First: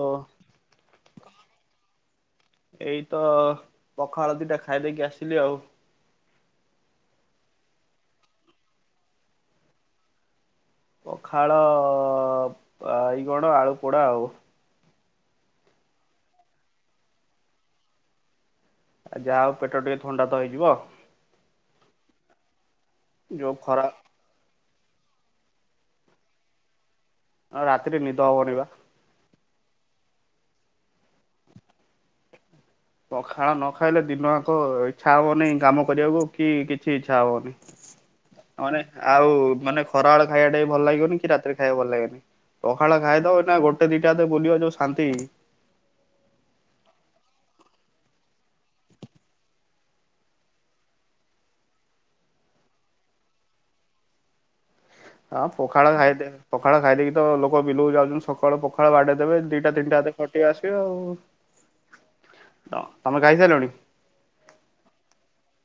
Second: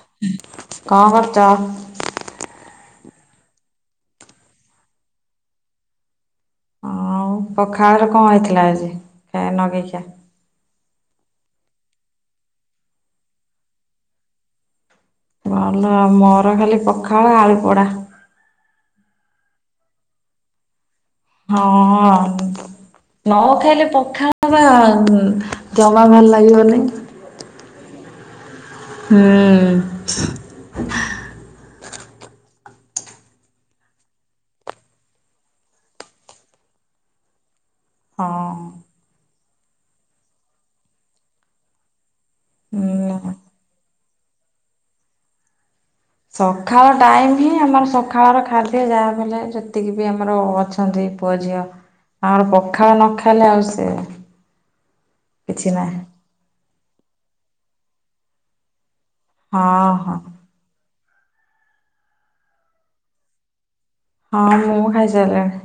ଓ ହୁଁ, କଣ କରୁଛ? ଏଇତ ପଖାଳ ଦିଟା ଖାଇଦେଇକି ଆସିଲି ଆଉ। ହ ଆଉ ପଖାଳରେ କଣ ହେଇଥିଲା ଆଜି, ନଗେଇକିଆ? ପଖାଳ, ବାଇଗଣ, ଆଳୁପୋଡ଼ା ଆଉ। ଭଲ ଆ ମୋର ଖାଲି ପଖାଳ ଆଳୁପଡା। ଆଉ ଯାହା ହେଉ ପେଟ ଟିକେ ଥଣ୍ଡା ତ ହେଇଯିବ। ହଁ, ନ ଯୋଉ ଖରା ଖାଇଲେ ପଖା - - ଜମା ଭଲ ଲାଗିବନି। ଆଉ ରାତିରେ ନିଦ ହବନି ବା। ହୁଁ ପଖାଳ ନ ଖାଇଲେ ଦିନ ଆକ ଇଚ୍ଛା ହବନି କାମ କରିବାକୁ କି କିଛି ଇଚ୍ଛା ହେବନି। ହଁ ମାନେ ଆଉ ମାନେ ଖରାବେେଳ ଖାଇବା ଟା ବି ଭଲ ଲାଗିବନି କି ରାତିରେ ଖାଇବାକୁ ଭଲ ଲାଗେନି। ପଖାଳ ହୁଁ। ଖାଇଦବ ନା ଗୋଟେ ଦିଇଟା ବୁଲିବ ଯୋଉ ଶାନ୍ତି। ସକାଳ ଟାଇମ ହିଁ ଆମର ସକାଳର ଖାଦ୍ୟ ଯାହା ହେଲେ ଯେତିକି ବି ଆମର ଅଛି। ଅ ପୁଅ ଝିଅ ଆମର ପଖାଳ ନ ଖାଇଲେ ଆଉ ସେ- - ହଁ ପଖାଳ ଖାଇ ପଖାଳ ଖାଇଦେଇକି ତ ଲୋକ ବିଲୁକୁ ଯାଉଚନ୍ତି ସକାଳ - - ପଖା ବାଡେଇ ଦେବେ ଦିଟା ହଁ ତିନିଟା ହଁ ଟିକେ ଆସିବେ ଆଉ। ତମେ ଖାଇସାରିଲଣି? ହଁ ମୁଁ ଖାଇସାରିଲିଣି।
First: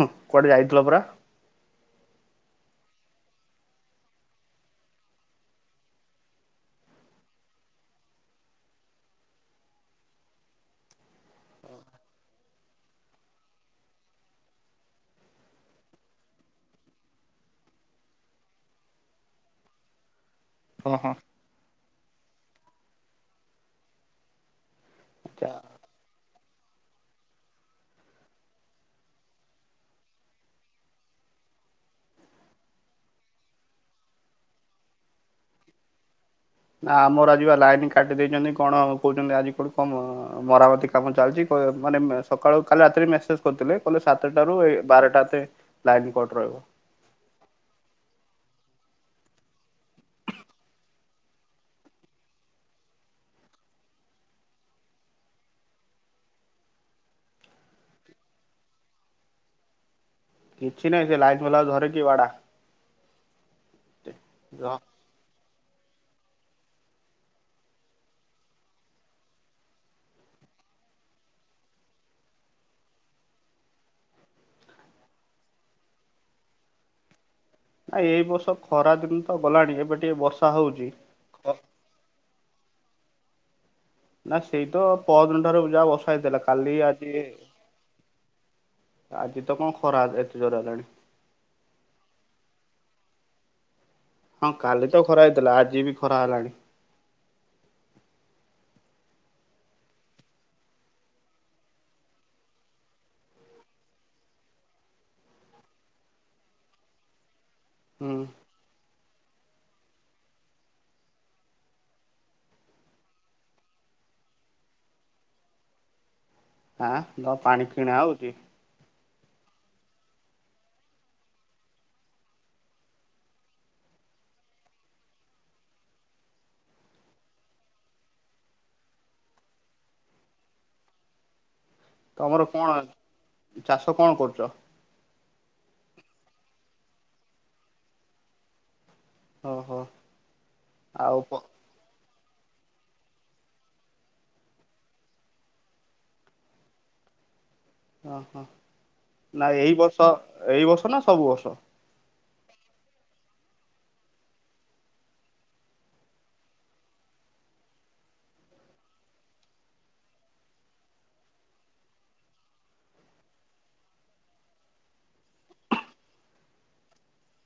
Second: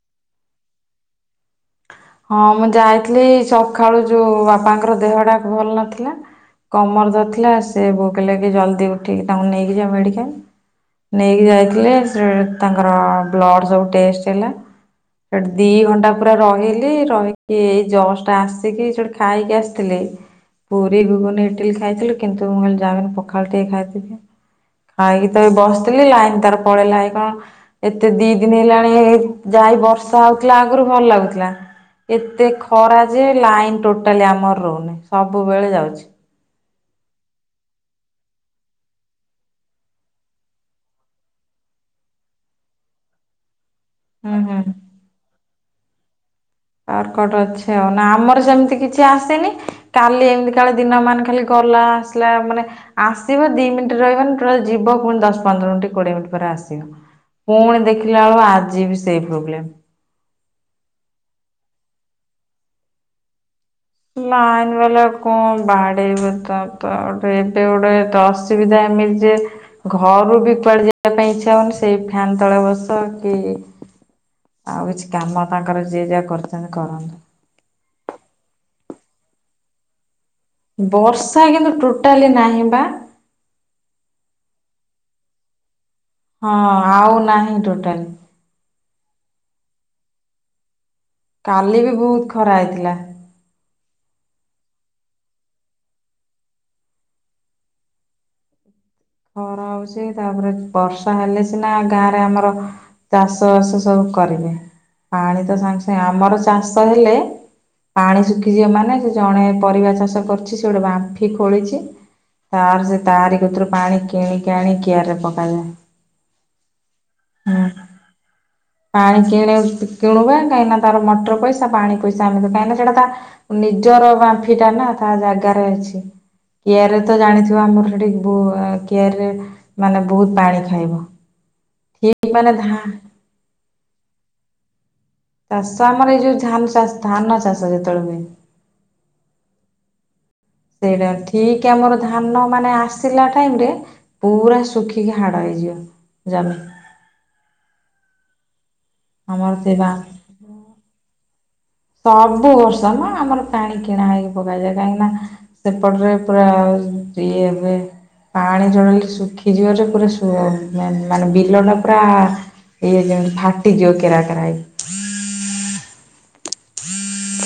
ହ କୁଆଡେ ଯାଇଥିଲ ପରା। ହଁ ମୁଁ ଯାଇଥିଲି ସକାଳୁ ଯୋଉ ବାବାଙ୍କର ଦେହ ଟା ଭଲ ନଥିଲା କମର ଦଥିଲା ସେ ଭୋଗ ଲାଗି ଜଲ୍ଦି ଉଠିକି ତାଙ୍କୁ ନେଇକି ଯାଅ ମେଡ଼ିକାଲ। ନେଇକି ଯାଇଥିଲେ ସେ- - ତାଙ୍କର ବ୍ଲଡ଼ ସବୁ ଟେଷ୍ଟ ହେଲା। ସେଠି ଦି ଘଣ୍ଟା ପୁରା ରହିଲି। ରହିକି ଏଇ ଯକ୍ଷ୍ଟ ଟା ଆସିକି ଯୋ ଖାଇକି ଆସିଥିଲେ - - ହଁ ପୁରୀ ହଁ। ଘୁଗୁନ ଇଟିଲି ଖାଇଥିଲୁ। କିନ୍ତୁ ମୁଁ କହିଲି ଯାବିନି ପଖାଳ ଟିକେ ଖାଇଥିଲି। ଖାଇକି ତ ଆଚ୍ଛା। ଏଇ ବସିଥିଲି ଲାଇନ ତାର ପଳେଇଲା କି କଂ। ଏତେ ଦି ଦିନ ହେଲାଣି ଯାଇ ବର୍ଷା ହଉଥିଲା ଆଗରୁ ଭଲ ଲାଗୁଥିଲା। ଏତେ ଖରା ଯେ ଲାଇନ ଟୋଟାଲି ଆମର ରହୁନି ସବୁବେଳେ ଯାଉଚି। ନା ଆମର ଆଜିିବା ଲାଇନ କାଟି ଦେଇେଇଚନ୍ତି କଣ କହୁଚନ୍ତି। ଆଜି କୋଠି କ ମରାମତି- - କାମ ଚାଲିଚି କ ମାନେ ସକାଳୁ କାଲି ରାତିରେ ମେସେଜ କରିଥିଲେ କହଲେ ହୁଁ ସାତଟାରୁ ହୁଁ। ଏ ବାରଟା ଭିତରେ ଲାଇନ କଟ ରହିବ। ଆକଟ ଅଛି ଆଉ। ନା ଆମର ସେମିତି କିଛି ଆସିନି, କାଲି ଏମିତି କାଳେ ଦିନ ମାନେ ଖାଲି ଗଲା- - ଆ ମାନେ ଆସିବ ଦି ମିନିଟ ରହିବ ଟୋଟାଲ ଯିବ ପୁଣି ଦଶ ପନ୍ଦର ମିନିଟ କୋଡିଏ ମିନିଟ୍ ପରେ ଆସିବ। ପୁଣି ଦେଖିଲା ବେଳ ଆଜି ବି ସେଇ ପ୍ରୋବ୍ଲେମ୍। କିଛି ନାହିଁ ସେ ଲାଇନ୍ ଭ୍ଲା ଧରେ କି ବାଡା। ନାଇନ ବେଲା କଣ ବାହାଡେଇବ ତ ତ ଗେ ଏବେ ଗୋଟେ ଅସୁବିଧା ଏମିତି ଯେ- - ଘରୁ ବି କୁଆଡେ ଯିବା ପାଇଁ ଇଚ୍ଛା ହଉନି ସେଇ ଫ୍ୟାନ ତଳେ ବସ କି- - ଆଉ କିଛି କାମ ତାଙ୍କର ଯିଏ ଯାହା କରିଚନ୍ତି କରନ୍ତୁ। ଏଇ ବର୍ଷ ଖରା ଦିନ ତ ଗଲାଣି ଏବେ ଟିକେ ବର୍ଷ ବର୍ଷା କିନ୍ତୁ ଟୋଟାଲି ନାହିଁ ବା। ନା ସେଇ ତ ପଦିନ ଠାରୁ ଯାହା ବସା ହେଇଥିଲା ହଁ କାଲି ଆଉ ଆଜି ନାହିଁ ଟୋଟାଲି ଆଜି ତ କଁ ଖରା ଏତେ ଜୋର ହେଲାଣି। କାଲି ବି ବହୁତ ଖରା ହେଇଥିଲା। ହଁ କାଲି ତ ଖରା ହେଇଥିଲା ଆଜି ବି ଖରା ହେଲାଣି। ଘର ହଉଚି, ତାପରେ ବର୍ଷା ହେଲେ ସିନା ଗାଁରେ ଆମର ଚାଷ ବାସ ସବୁ କରିବେ, ପାଣି ତ ସାଙ୍ଗେ ସାଙ୍ଗେ ଆମର ଚାଷ ହେଲେ - - ହୁଁ ପାଣି ଶୁଖିଛିି ମାନେ ଜଣେ ପରିବା ଚାଷ କରୁଛି, ସେ ଗୋଟେ ବାମ୍ଫି ଖୋଳିଛି। ତାର ସେ ତାରି କତି ରୁ ପାଣି କିଣିକି ଆଣି କିଆରରେ ପକାଯାଏ। ଆଁ ତମ ହୁଁ ପାଣି କିଣା ହଉଚି? ପାଣି କିଣ କିଣୁବା। କାହିଁକି ନା ତାର ମଟର ପଇସା, ପାଣି ପଇସା, ଆମେ କାହିଁକିନା ସେଟା ତା ନିଜର ବାମ୍ଫିଟା ନା, ତା ଜାଗାରେ ଅଛି। କିଆରିରେ ତ ଜାଣିଥିବ? ଆମର ସେଠିକି କିଆରିରେ ମାନେ ବହୁତ ପାଣି ଖାଇବ। ଠିକ ତମର ମାନେ କଣ, ଧା ଚାଷ କଣ କରୁଛ? ଚାଷ ଆମର ଏଇ ଯୋଉ ଧାନ ଚାଷ ଧାନ ଚାଷ ଯେତେବେଳେ ହୁଏ। ଓହୋ। ସେଇଟା ଆଉ ପ ଠିକ୍। କି ଆମର ଧାନ ମାନେ ଆସିଲା ଟାଇମ୍ ରେ ପୁରା ଶୁଖିକି ହାଡ ହେଇଯିବ। ଜମି। ହଁ, ହଁ, ନା ଆମର ଏଇ ସେଇବା ବର୍ଷ ଏଇ ବର୍ଷ ନା ସବୁ ବର୍ଷ? ସବୁ ବର୍ଷ ନା ଆମର ପାଣି କିଣା ହେଇକି ପକାଯାଏ। କାହିଁକି ନା ସେପଟରେ ପୁରା ଇଏ ହେବେ ପାଣି ଟୋଟାଲି ଶୁଖିଯିବାରୁ ପୁରା ସୁ ମାନେ ବିଲ ଟା ପୁରା ଇଏ ଜେମିତି ଫାଟିଯିବ କେରାକେରା ହେଇ। [unintelligible]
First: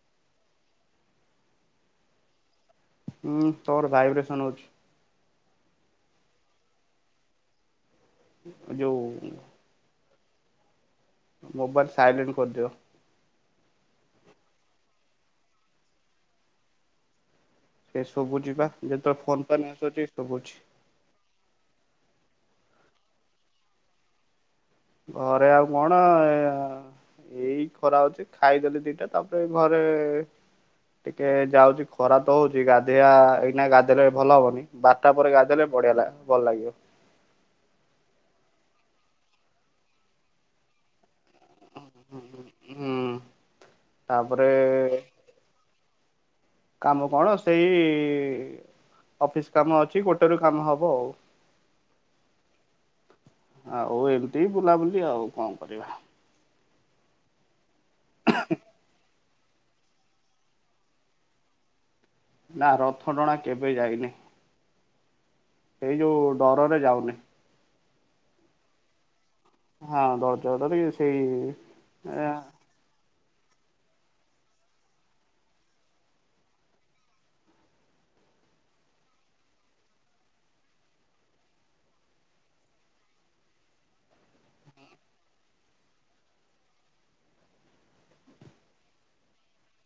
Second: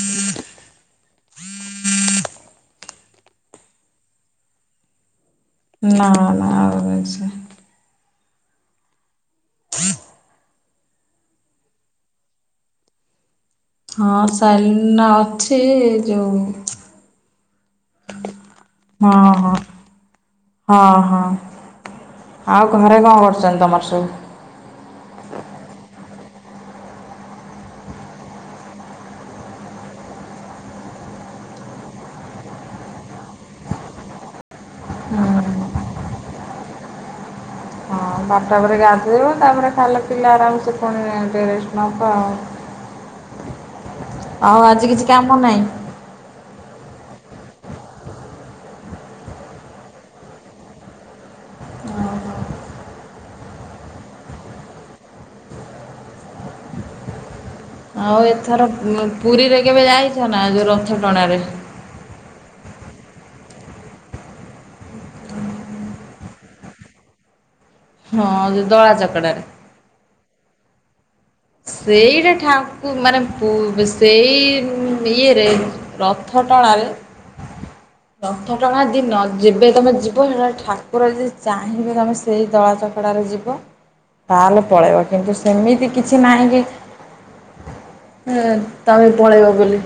ହୁଁ, ତୋର ଭାଇବ୍ରେସନ ହଉଛି? ନା ନା ଆ [unintelligible] ଯଉ [unintelligible] ମୋବାଇଲ ସାଇଲେଣ୍ଟ କରିଦିଅ? ହଁ ସାଇଲେଣ୍ଟ ଅଛି। ଯୋଉଁ ଏ ସବୁ ଯିବା, ଯେତେବେଳେ ହଁ ଫୋନ ହଁ ଫାନ ଆସୁଛି ଶୁଭୁଛି। ହଁ, ହଁ। ଆଉ ଘରେ କଣ କରୁଛନ୍ତି? ତମର ସବୁ? ଘରେ ଆଉ କଣ ଏଇ ଖରା ହଉଛି, ଖାଇଦେଲିଦିଟା ତାପରେ ଘରେ ଟିକେ ଯାଉଚି ଖରା ତ ହଉଛି ଗାଧୋଇବା, ଏଇନା ଗାଧେଇଲେ ଭଲ ହବନି। ବାର ଟା ପରେ ଗାଧେଇଲେ ବଢିଆଲାଗେ ଭଲ ଲାଗିବ। ହଁ, ବାରଟା ପରେ ଗାଧେଇବ, ତାପରେ ଖାଇଲେ ପିଇଲେ ଆରାମସେ ପୁଣି ରେଷ୍ଟେ ନବା ଆଉ, ହୁଁ। ତାପରେ ଆଉ ଆଜି କିଛି କାମ ନାହି? କାମ କଣ, ସେଇ ଅଫିସ କାମ ଅଛି ଗୋଟେ ରୁ କାମ ହବ ଆଉ। ହଁ, ହଁ। ଆଉ ଏମିତି ବୁଲାବୁଲି ଆଉ କଣ କରିବା। ଆଉ ଏଥର ପୁରୀରେ କେବେ ଯାଇଛ ନା? ଯୋଉ ରଥ ଟଣାରେ? ନା ରଥଟଣା କେବେ ଯାଇନି। ସେଇ ଯୋଉ ଡରରେ ଯାଉନି। ହଁ, ଯୋଉ ଦଳା ଚକଡ଼ାରେ। ହଁ, ଦଳା ଚକଡାରେ ସେଇ ଏ ସେଇଟା ଠାକ କୁ ମାନେ ସେଇ ଇଏରେ, ରଥ ଟଣାରେ ରଥଟଣା ଦିନ, ଯେବେ ତମେ ଯିବ, ସେଠୁ ଠାକୁର ଯଦି ଚାହିଁବେ ତମେ ସେଇ ଦଳା ଚକଡ଼ାରେ ଯିବ, ତାହେଲେ ପଳେଇବ। କିନ୍ତୁ ସେମିତି କିଛି ନାହିଁ କି, ତମ ପଳେଇବ ବୋଲି।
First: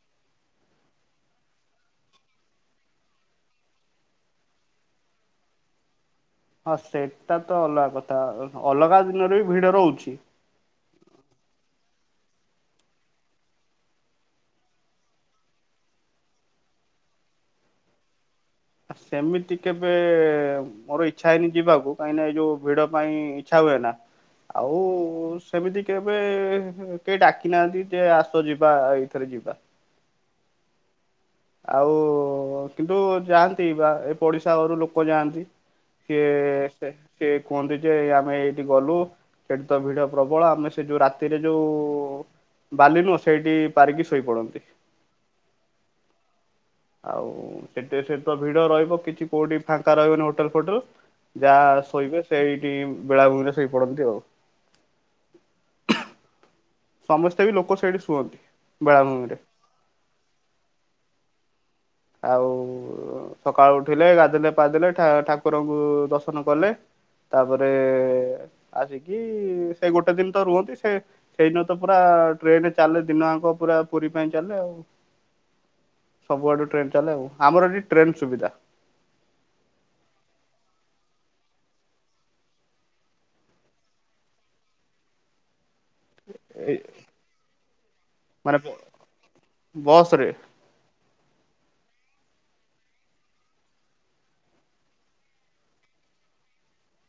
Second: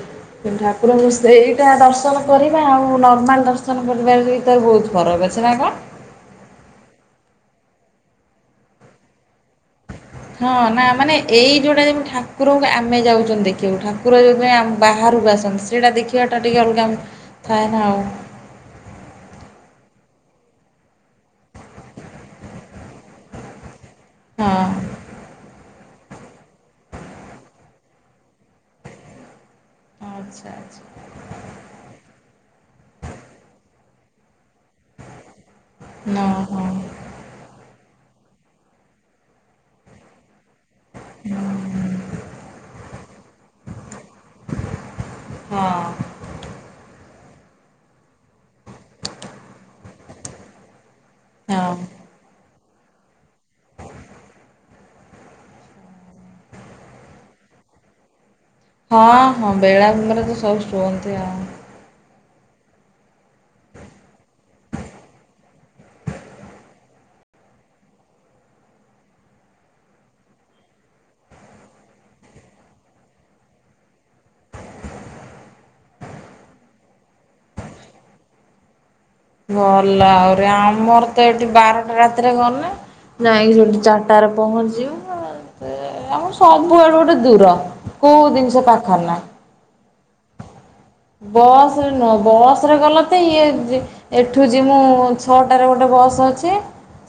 ଠାକୁରଙ୍କୁ ସେଇଟା ଦର୍ଶନ କରିବା ଆଉ ନର୍ମାଲ ଦର୍ଶନ କରିବାରେ ବି ତ ବହୁତ ଫରକ୍ ଅଛି। [unintelligible] ହଁ ସେଇଟା ତ ଅଲଗା କଥା ଅଲଗା ଦିନରେ ବି ଭିଡ ରହୁଚି। ହଁ ନା ମାନେ ଏଇ ଯୋଉଟା ଯେମିତି ଠାକୁରଙ୍କୁ ଆମେ ଯାଉଚନ୍ତି ଦେଖିବାକୁ ଠାକୁର ଯେଉଁଥିପାଇଁ ବାହାରକୁ ଆସନ୍ତି ସେଇଟା ଦେଖିବାଟା ଟିକେ ଅଲଗା ଥାଏ ନା ଆଉ। ଆ ସେମିତି କେବେ ମୋର ଇଚ୍ଛା ହେଇନି ଯିବାକୁ କାହିଁକି ନା ଏ ଯୋଉ ଭିଡ ପାଇଁ ଇଛା ହୁଏ ନା। ହଁ ଆଉ ସେମିତି କେବେ କେହି ଡାକି ନାହାନ୍ତି ଯେ ଆସ ଯିବା ଏଇଥିରେ ଯିବା। ଆଚ୍ଛା ଆଚ୍ଛା। ଆଉ କିନ୍ତୁ ଯାଆନ୍ତି ବା ଏ ପଡିଶା ଘରୁ ଲୋକ ଯାଆନ୍ତି। ନ ହଁ [unintelligible] ସିଏ କୁହନ୍ତି ଯେ ଆମେ ଏଇଠି ଗଲୁ ସେଠି ତ ଭିଡ ପ୍ରବଳ ଆମେ ସେ ଯୋଉ ରାତିରେ ଯୋଉ ବାଲି ନୁହଁ ସେଇଠି ପାରିକି ଶୋଇପଡନ୍ତି। ହଁ। ଆଉ ସେଠି ସେ ତ ଭିଡ ରହିବ କିଛି କୋଉଠି ଫାଙ୍କା ରହିବନି ହୋଟେଲ ଫୋଟେଲ ଯାହା ହଁ। ଶୋଇବେ ସେଇଠି ବେଳାଭୂମିରେ ଶୋଇ ପଡନ୍ତି ଆଉ। ସମସ୍ତେ ବି ଲୋକ ସେଇଠି ଶୁଅନ୍ତି। ହଁ ବେଳାଭୂମିରେ। ହଁ ବେଳାଭୂମିରେ ତ ସବୁ ଶୁଅନ୍ତି ଆଉ। ଆଉ ସକାଳୁ ଉଠିଲେ ଗାଧେଇଲେ ପାଧେଇଲେ ଠାକୁରଙ୍କୁ ଦର୍ଶନ କଲେ ତାପରେ ଆସିକି ସେ ଗୋଟେ ଦିନ୍ ତ ରୁହନ୍ତି ସେ ସେଇନ ତ ପୁରା ଟ୍ରେନ ଚାଲେ ଦିନ‌ଆଙ୍କ ପୁରା ପୁରୀ ପାଇଁ ଚାଲେ ଆଉ ସବୁଆଡୁ ଟ୍ରେନ ଚାଲେ ଆଉ ଆମର ଏଠି ଟ୍ରେନ ସୁବିଧା। ଭଲ ଆହୁରି ଆମର ତ ଏଠି ବାରଟା ରାତିରେ ଗନେ ଯାଇଁକି ସେଠି ଚା‌ର୍‌ଟାରେ ପହଞ୍ଚିବ। ସେ ଆମର ଏ ସବୁଆଡ଼ୁ ଗୋଟେ ଦୂର କୋଉ ଜିନ୍‌ଷ ପାଖରେ ନାଇଁ। ବସ୍‌ରେ? ବସ୍‌ରେ ନୁହ ବସ୍ ରେ ଗଲେ ତ ଇଏ ଜି ଏଠୁ ଯିମୁ ଛଟାରେ ଗୋଟେ ବସ୍ ଅଛି।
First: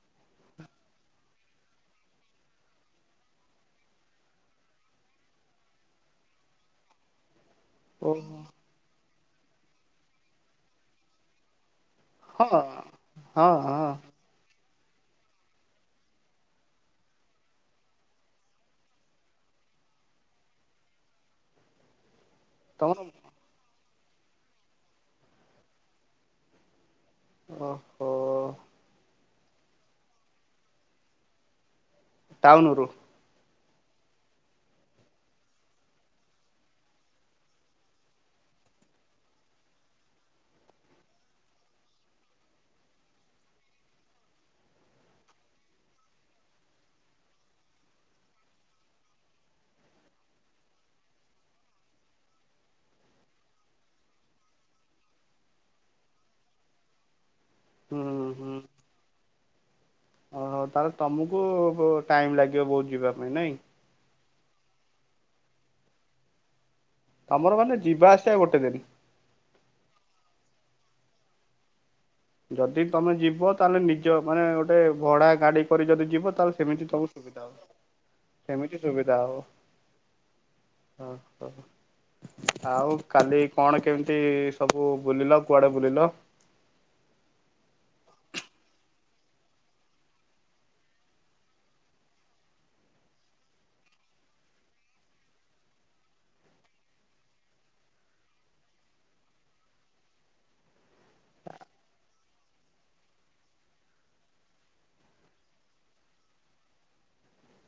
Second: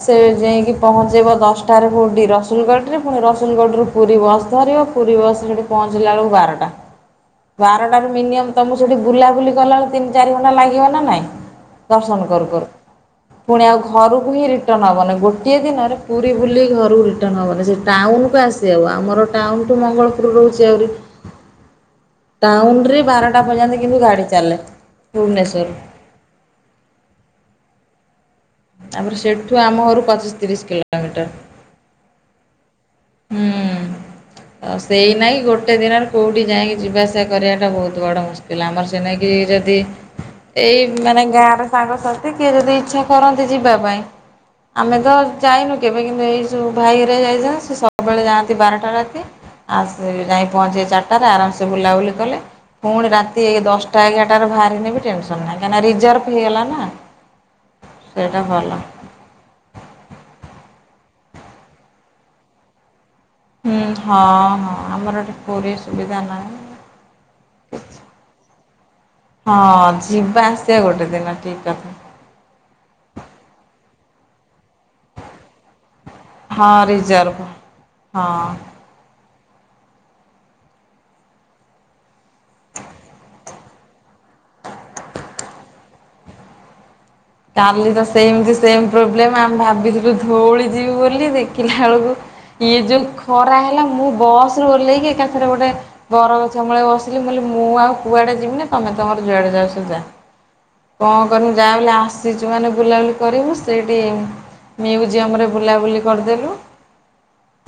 ସେ ଯାଇଁକି ପହଞ୍ଚେଇବ ଦଶଟା ରେ କୋଉଠି ରସୁଲ୍‌ଗଡ୍‌ରେ। ପୁଣି ରସୁଲ୍‌ଗଡ୍‌ରୁ ପୁରୀ ବସ୍ ଧରିବ ପୁରୀ ବସ୍ ସେଠି ପହଞ୍ଚିଲା ବେଳକୁ ବାରଟା। ବାରଟାରୁ ଓ ମିନିଅମ୍ ତମୁକୁ ସେଠି ବୁଲାବୁଲି କଲା ବେଳେ ତିନ୍ ଚାରି ଘଣ୍ଟା ଲାଗିବ ନା ନାଇଁ? ଦର୍ଶନ୍ କରୁ ହଁ କରୁ ହଁ ପୁଣି ଆଉ ହଁ ଘରୁ [unintelligible] ରିଟନ୍ ହବନି ଗୋଟିଏ ଦିନରେ ପୁରୀ ବୁଲି ଘରୁ ରିଟର୍ନ ହବନି ସେ ଟାଉନକୁ ଆ ସେ ଆଉ ଆମର ଟାଉନଠୁ ମଙ୍ଗଳପୁର ରହୁଚି ଆହୁରି ତମର ଟାଉନରେ ବାରଟା ପର୍ଯ୍ୟନ୍ତ କିନ୍ତୁ ଗାଡ଼ି ଚାଲେ ଭୁବନେଶ୍ୱର୍‌ରୁ। ଓ ହୋ। ତା ପରେ ସେଠୁ ଆମ ଘରୁ ପଚିଶ ତିରିଶ କିଲୋମିଟର। ଟାଉନୁ ରୁ? ହୁଁ। ଆଉ ସେଇ ନାହିଁ ଗୋଟେ ଦିନରେ କୋଉଠି ଯାଇକି ଯିବାଆସିବା କରିବାଟା ବହୁତ ବଡ଼ ମୁସ କିଲ ଆମର ସେଇ ନାକି ଯଦି ଏଇ ମାନେ ଗାଁରେ ସାଙ୍ଗସାଥି କିଏ ଯଦି ଇଚ୍ଛା କରନ୍ତି ଯିବା ପାଇଁ ଆମେ ତ ଯାଇନୁ କେବେ କିନ୍ତୁ ଏଇ ଯୋଉ ଭାଇ ଘରିଆ ଯାଇଛନ୍ତି ସେ ସବୁବେଳେ ଯାଆନ୍ତି ବାରଟା ରାତି ଆଉ ସେ ଯାଇ ପହଞ୍ଚିବେ ଚାର୍ଟାରେ ଆରାମସେ ବୁଲାବୁଲି କଲେ ପୁଣି ରାତି ଦଶ୍ଟା ଏଗାର୍ଟାରେ ବାହାରିନେି ବି ଟେନ୍‌ସନ୍ ନାହିଁ କାହିଁକି ନା ରିଜର୍ଭ ହେଇଗଲା ନା। ହୁଁ ସେଇଟା ହୁଁ ଭଲ। ଓହୋ, ତାହେଲେ ତମକୁ ବ ଟାଇମ୍ ଲାଗିବ ବହୁତ୍ ଯିବା ପାଇଁ, ନାଇଁ? ଉଁ ହଁ, ହଁ, ଆମର ଏଠି ପୁରୀ ସୁବିଧା ନାଇଁ। ତମର ମାନେ ଯିବା ଆସିଆ ଗୋଟେ ଦିନ୍। ହଁ, ଯିବା ଆସିଆ ଗୋଟେ ଦିନ ଠିକ୍ କଥା। ଯଦି ତମେ ଯିବ, ତାହେଲେ ନିଜ ମାନେ ଗୋଟେ ଭଡା ଗାଡି କରି ଯଦି ଯିବ ତାହେଲେ, ହଁ ସେମିତି ତମ [unintelligible] ରିଜର୍ଭ ସୁବିଧା ହବ। ହଁ। ସେମିତି ସୁବିଧା ହବ। ହଁ କହ? ଆଉ କାଲି କଣ କେମିତି ସବୁ ବୁଲିଲ, କୁଆଡେ ବୁଲିଲ? କାଲି ତ ସେମ୍‌ତି ସେମ୍ ପ୍ରୋବ୍ଲେ‌ମ୍ ଆମେ ଭାବିଥିଲୁ ଧୋଉଳି ଯିବୁ ବୋଲି ଦେଖିଲା ଅଳକୁ ଇଏ ଯୋଉ ଖରା ହେଲା, ମୁଁ ବସ୍‌ରୁ ଓହ୍ଲେଇକି ଏକାଥରେ ଗୋଟେ ବରଗଛ ମୂଳେ ବସିଲି, ମୁଁ କଲି, ମୁଁ ଆଉ କୁଆଡେ ଯିମିନି। ତମେ ତମର ଯୁଆଡେ ଯାଉଛ ଯା। କଁ କନି, ଗାଁ ବାଲା ଆସ୍ ସି ଯଉମାନେ ବୁଲାବୁଲି କରିବୁ, ସେଇଠି ମ୍ୟୁଜିୟମ୍ ରେ ବୁଲାବୁଲି କରିଦେଲୁ।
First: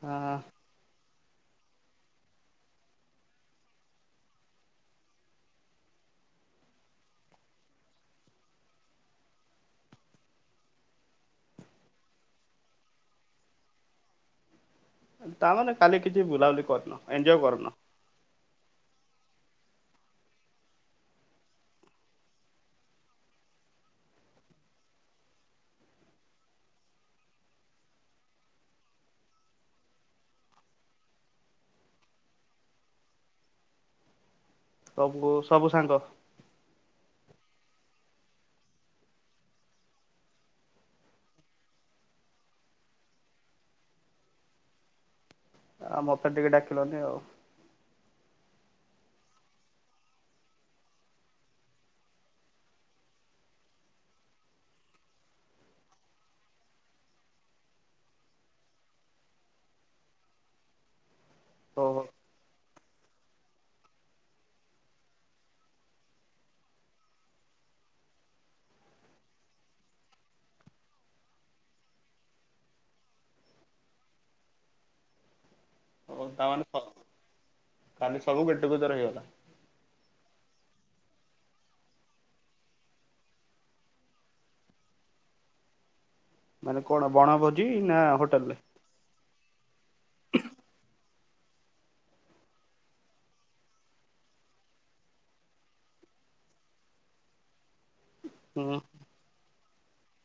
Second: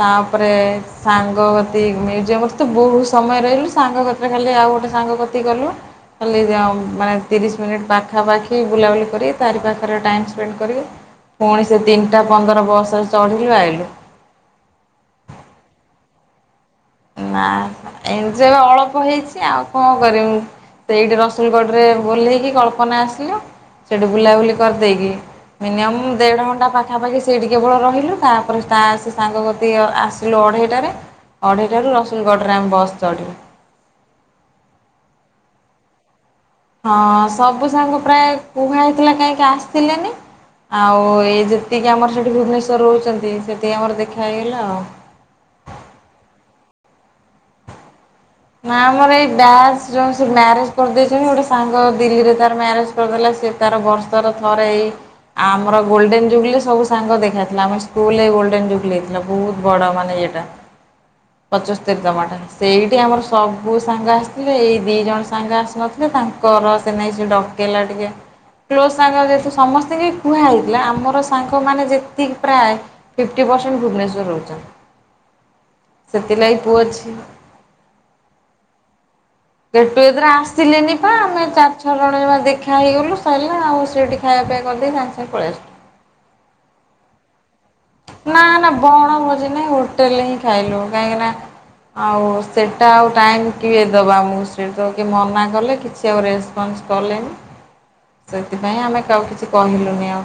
ତାଁ ହଁ ପରେ-ଜ୍ ସାଙ୍ଗ କତିକ୍, ମ୍ୟୁଜିୟମରେ ତ ବହୁତ୍ ସମୟ ରହିଲୁ। ସାଙ୍ଗ କତିରେ ଖାଲି ଆଉ ଗୋଟେ ସାଙ୍ଗ କତି ଗଲୁ। ଖାଲି ଯାଉଁ ମାନେ ତିରିଶ ମିନିଟ୍ ପାଖାପାଖି ବୁଲାବୁଲି କରି ତାରି ପାାଖରେ ଟାଇମ୍ ସ୍ପେଣ୍ଡ କରି ଫୁଣି ସେ ତିନିଟା ପନ୍ଦର ବସ୍ ରେ ଚଢିଲୁ, ଆଇଲୁ। ତା ମାନେ କାଲି କିଛି ବୁଲାଉଲି କରିନ। ଏଞ୍ଜୟ ନା କରିନ ଏମତି [unintelligible] ଅଳପ ହେଇଚି, ଆଉ କଁ। [unintelligible] ସେଇଠି ରସୁଲଗଡ ରେ ଓହ୍ଲେଇକି କଳ୍ପନା ଆସିଲୁ, ସେଠୁ ବୁଲାବୁଲି କରିଦେଇକି ମିନିମମ୍ ଦେଢ଼ ଘଣ୍ଟା ପାଖାପାଖି ସେଇଠି କେବଳ ରହିଲୁ। ତା'ପରେ ତା ସେ ସାଙ୍ଗ କତି ଆସ୍ ଲୁ ଅଢ଼େଇଟାରେ। ଅଢ଼େଇଟାରୁ ରସୁଲଗଡ଼ରେ ଆମେ ବସ୍ ଚଢ଼ିବୁ। ସବୁ, ସବୁ ସାଙ୍ଗ। ହଁ, ସବୁ ସାଙ୍ଗ ପ୍ରାୟ କୁହା ହେଇଥିଲା କାହିଁକି ଆସିଲେନି? ଆଉଁ, ଏ ଯେତିକି ଆମର ସେଇଠି ଭୁବନେଶ୍ୱର ରହୁଚନ୍ତି, ସେତିକି ଆମର ଦେଖା ହେଇଗଲା ଆଉ। ଆ, ମତେ ଟିକେ ଡାକିଲନି ଆଉ। ନା ଆମର ଏଇ ବ୍ୟାଚ୍ ଯୋଉଁ ସେ ମ୍ୟାରେଜ୍ କରିଦେଇଚନି, ଗୋଟେ ସାଙ୍ଗ ଦିଲ୍ଲୀରେ ତାର ମ୍ୟାରେଜ୍ କର୍ ଦେଲା ସେ ତାର ବର୍ଷର ଥରେ ଏଇ ଆମର ଗୋଲ୍ ଡେନ୍ ଜୁବ୍ ଲି ସବୁ ସାଙ୍ଗ ଦେଖାହେଇଥିଲା। ଆମ ସ୍କୁଲ୍ ରେ ଗୋଲ୍ଡେନ୍ ଜୁବ୍ ଲି ହେଇଥିଲା। ବହୁତ୍ ବଡ଼ ମାନେ ଇଏଟା। ପଚଶସ୍ତରୀ ଓହୋ ତମ ଏଟା। ସେଇଠି ଆମର ସବୁ ସାଙ୍ଗ ଆସିଥିଲେ। ଏଇ ଦିଇ ଜଣ ସାଙ୍ଗ ଆସିନଥିଲେ, ତାଙ୍କର ସେ ନେଇ ସେ ଡକ୍ କେଇଲା ଟିକେ। କ୍ଲୋଜ୍ ସାଙ୍ଗ ଯେହେତୁ ସମସ୍ତିଙ୍କି କୁହା ହେଇଥିଲା। ଆମର ସାଙ୍ଗମାନେ ଯେତିକି ପ୍ରାୟ ଫିଫ୍ଟି ପରସେଣ୍ଟ୍ ଭୁବନେଶ୍ୱର ରହୁଚନ୍ତି। ହଉ ତା ମାନେ ପୁଅ ଝିଅ କ-କାଲି ସବୁ ଗେଟ୍ ଟୁଗେଦର୍ ହେଇଗଲା। ଗେଟ୍ ଟୁଗେଦର୍ ଆସିଲେନି ପା, ଆମେ ଚାରି ଛଅ ଜଣ ଜମା ଦେଖା ହେଇଗଲୁ, ସଇଲା ଆଉ, ସେଇଟି ଖାଇଆ ପିଆ କରିଦେଇ ସାଙ୍ଗ୍ ସାଙ୍ଗ୍ ପଳେଇଆସ ମାନେ କଣ! ବଣଭୋଜି ନା, ହୋଟେଲ୍ ଲେ? ବଣ ଭୋଜି ନାଇଁ, ହୋଟେଲ୍ ଲେହିଁ ଖାଇଲୁ। କାହିଁକି ନା ଆଉ ସେଇଟା ଆଉ ଟାଇମ୍ କିଏ ଦବ ଆମକୁ? ସିଏ ତ କିଏ ମନା କଲେ କିଛି ସେ ଆଉ ରେସପନ୍ସ କଲେନି। ସେଥିପାଇଁ ହୁଁ ଆମେ କହାକୁ କିଛି କହିଲୁନି ଆଉ।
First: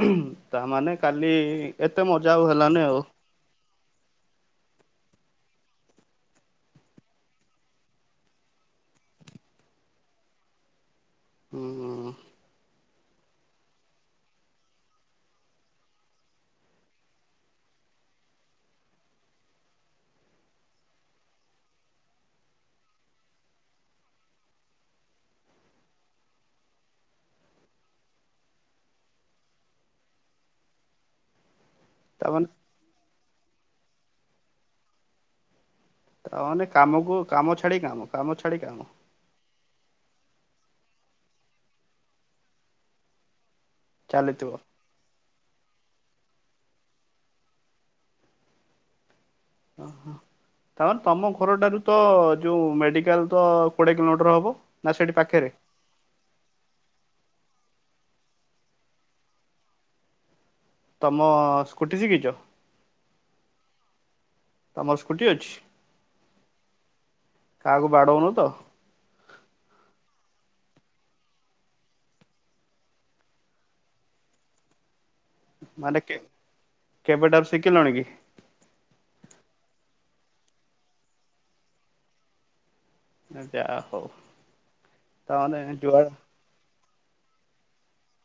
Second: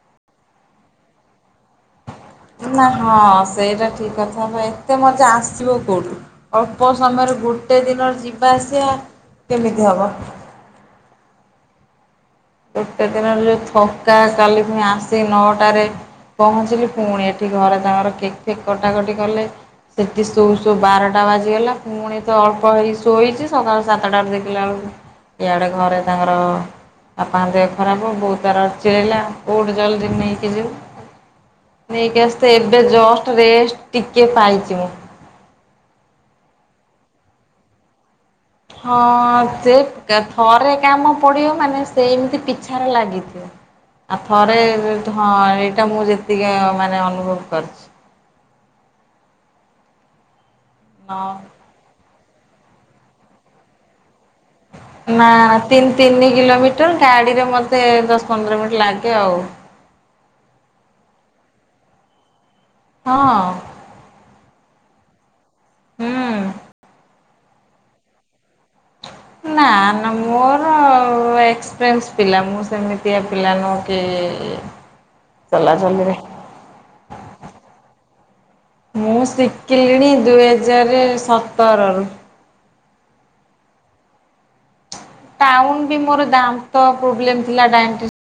ହୁଁ, ତାମାନେ କାଲି-ଇ ଏତେ ମଜା ଆଉ ହେ ନା, ହଁ, ସେଇଟା ଠିକ୍ କଥ୍ ହଁବା ଏତେ ମଜା ଆସିବ କୋଉଠୁ ଅଳ୍ପ ସମୟରେ ଗୋଟେ ଦିନରେ ଯିବା ଆସିବା କେମିତି ହବ? ହୁଁ। ଗୋଟେ ଦିନରେ ଯୋଉ ଥକା କାଲି ପୁଣି ଆସି ନଅଟାରେ ପହଞ୍ଚିଲି ପୁଣି ଏଠି ଘରେ ତାଙ୍କର କେକ୍ ଫେକ୍ କଟାକଟି କଲେ। ସେଠି ସୋଉ ସୋଉ ବାରଟା ବାଜିଗଲା ପୁଣି ତ ଅଳ୍ପ ହେଇ ଶୋଇଚି ସକାଳୁ ସାତଟା ଦେଖିଲା ବେଳକୁ ଇଆଡ଼େ ଘରେ ତାଙ୍କର ବାପଙ୍କ ଦେହ ଖରାପ ବୋଉ ତାର ଚିଳେଇଲା ଉଠୁ ଜଲ୍ଦି ନେଇକି ଯିବୁ। ନେଇକି ତାମାନେ ଆସିତେ ଏବେ ଜଷ୍ଟ ରେଷ୍ଟ ଟିକିଏ ପାଇଚି ମୁଁ। ତା ମାନେ କାମକୁ କାମ ଛାଡିି କାମ କାମ ଛାଡି କାମ। ହଁ ସେ କେ ଥରେ କାମ ପଡ଼ିବ ମାନେ ସେମିତି ପିଛାରେ ଲାଗିଥିବ। ଆଉ ଚାଲିଥିବ। ଥରେ ହଁ ଏଇଟା ମୁଁ ଯେତିକି ମାନେ ଅନୁଭବ କରିଚି। ଓହୋ ତାମାନେ ତମ ହଁ। ଘରଟାରୁ ତ ଯୋଉ ମେଡିକାଲ ତ କୋଡିଏ କିଲୋମିଟର ହବ? ସେଇଠି ନା ପାଖରେ? ତିନି ତିନି କିଲୋମିଟର ଗାଡିରେ ମୋତେ ଦଶ ପନ୍ଦର ମିନିଟ୍ ଲାଗେ ଆଉ। ତମ ସ୍କୁଟି ଶିଖିଚ? ହଁ। ତମର ସ୍କୁଟି ଅଛି? ହୁଁ। କାହାକୁ ବାଡ଼ଉନୁ ତ? ନା ନା ମୋର ମୁଁ ଏକ୍ସପ୍ରେଏନ୍ସ ପିଲା ମୁଁ ସେମିତିଆ ପିଲା ନୁହଁ କି ମାନେ ଚଲାଚଲିରେ କେ କେବେଟାରୁ ଶିଖିଲଣି କି? ମୁଁ ଶିଖିଲିଣି ଦୁଇହଜାର ସତରରୁ। ଯା ହଉ। ତାମାନେ ଟାଉନ୍ ବି ଯୁଆଡେ ମୋର ଦାନ୍ତ ପ୍ରୋବ୍ଲେମ ଥିଲା ଡାଇଁଟିସ୍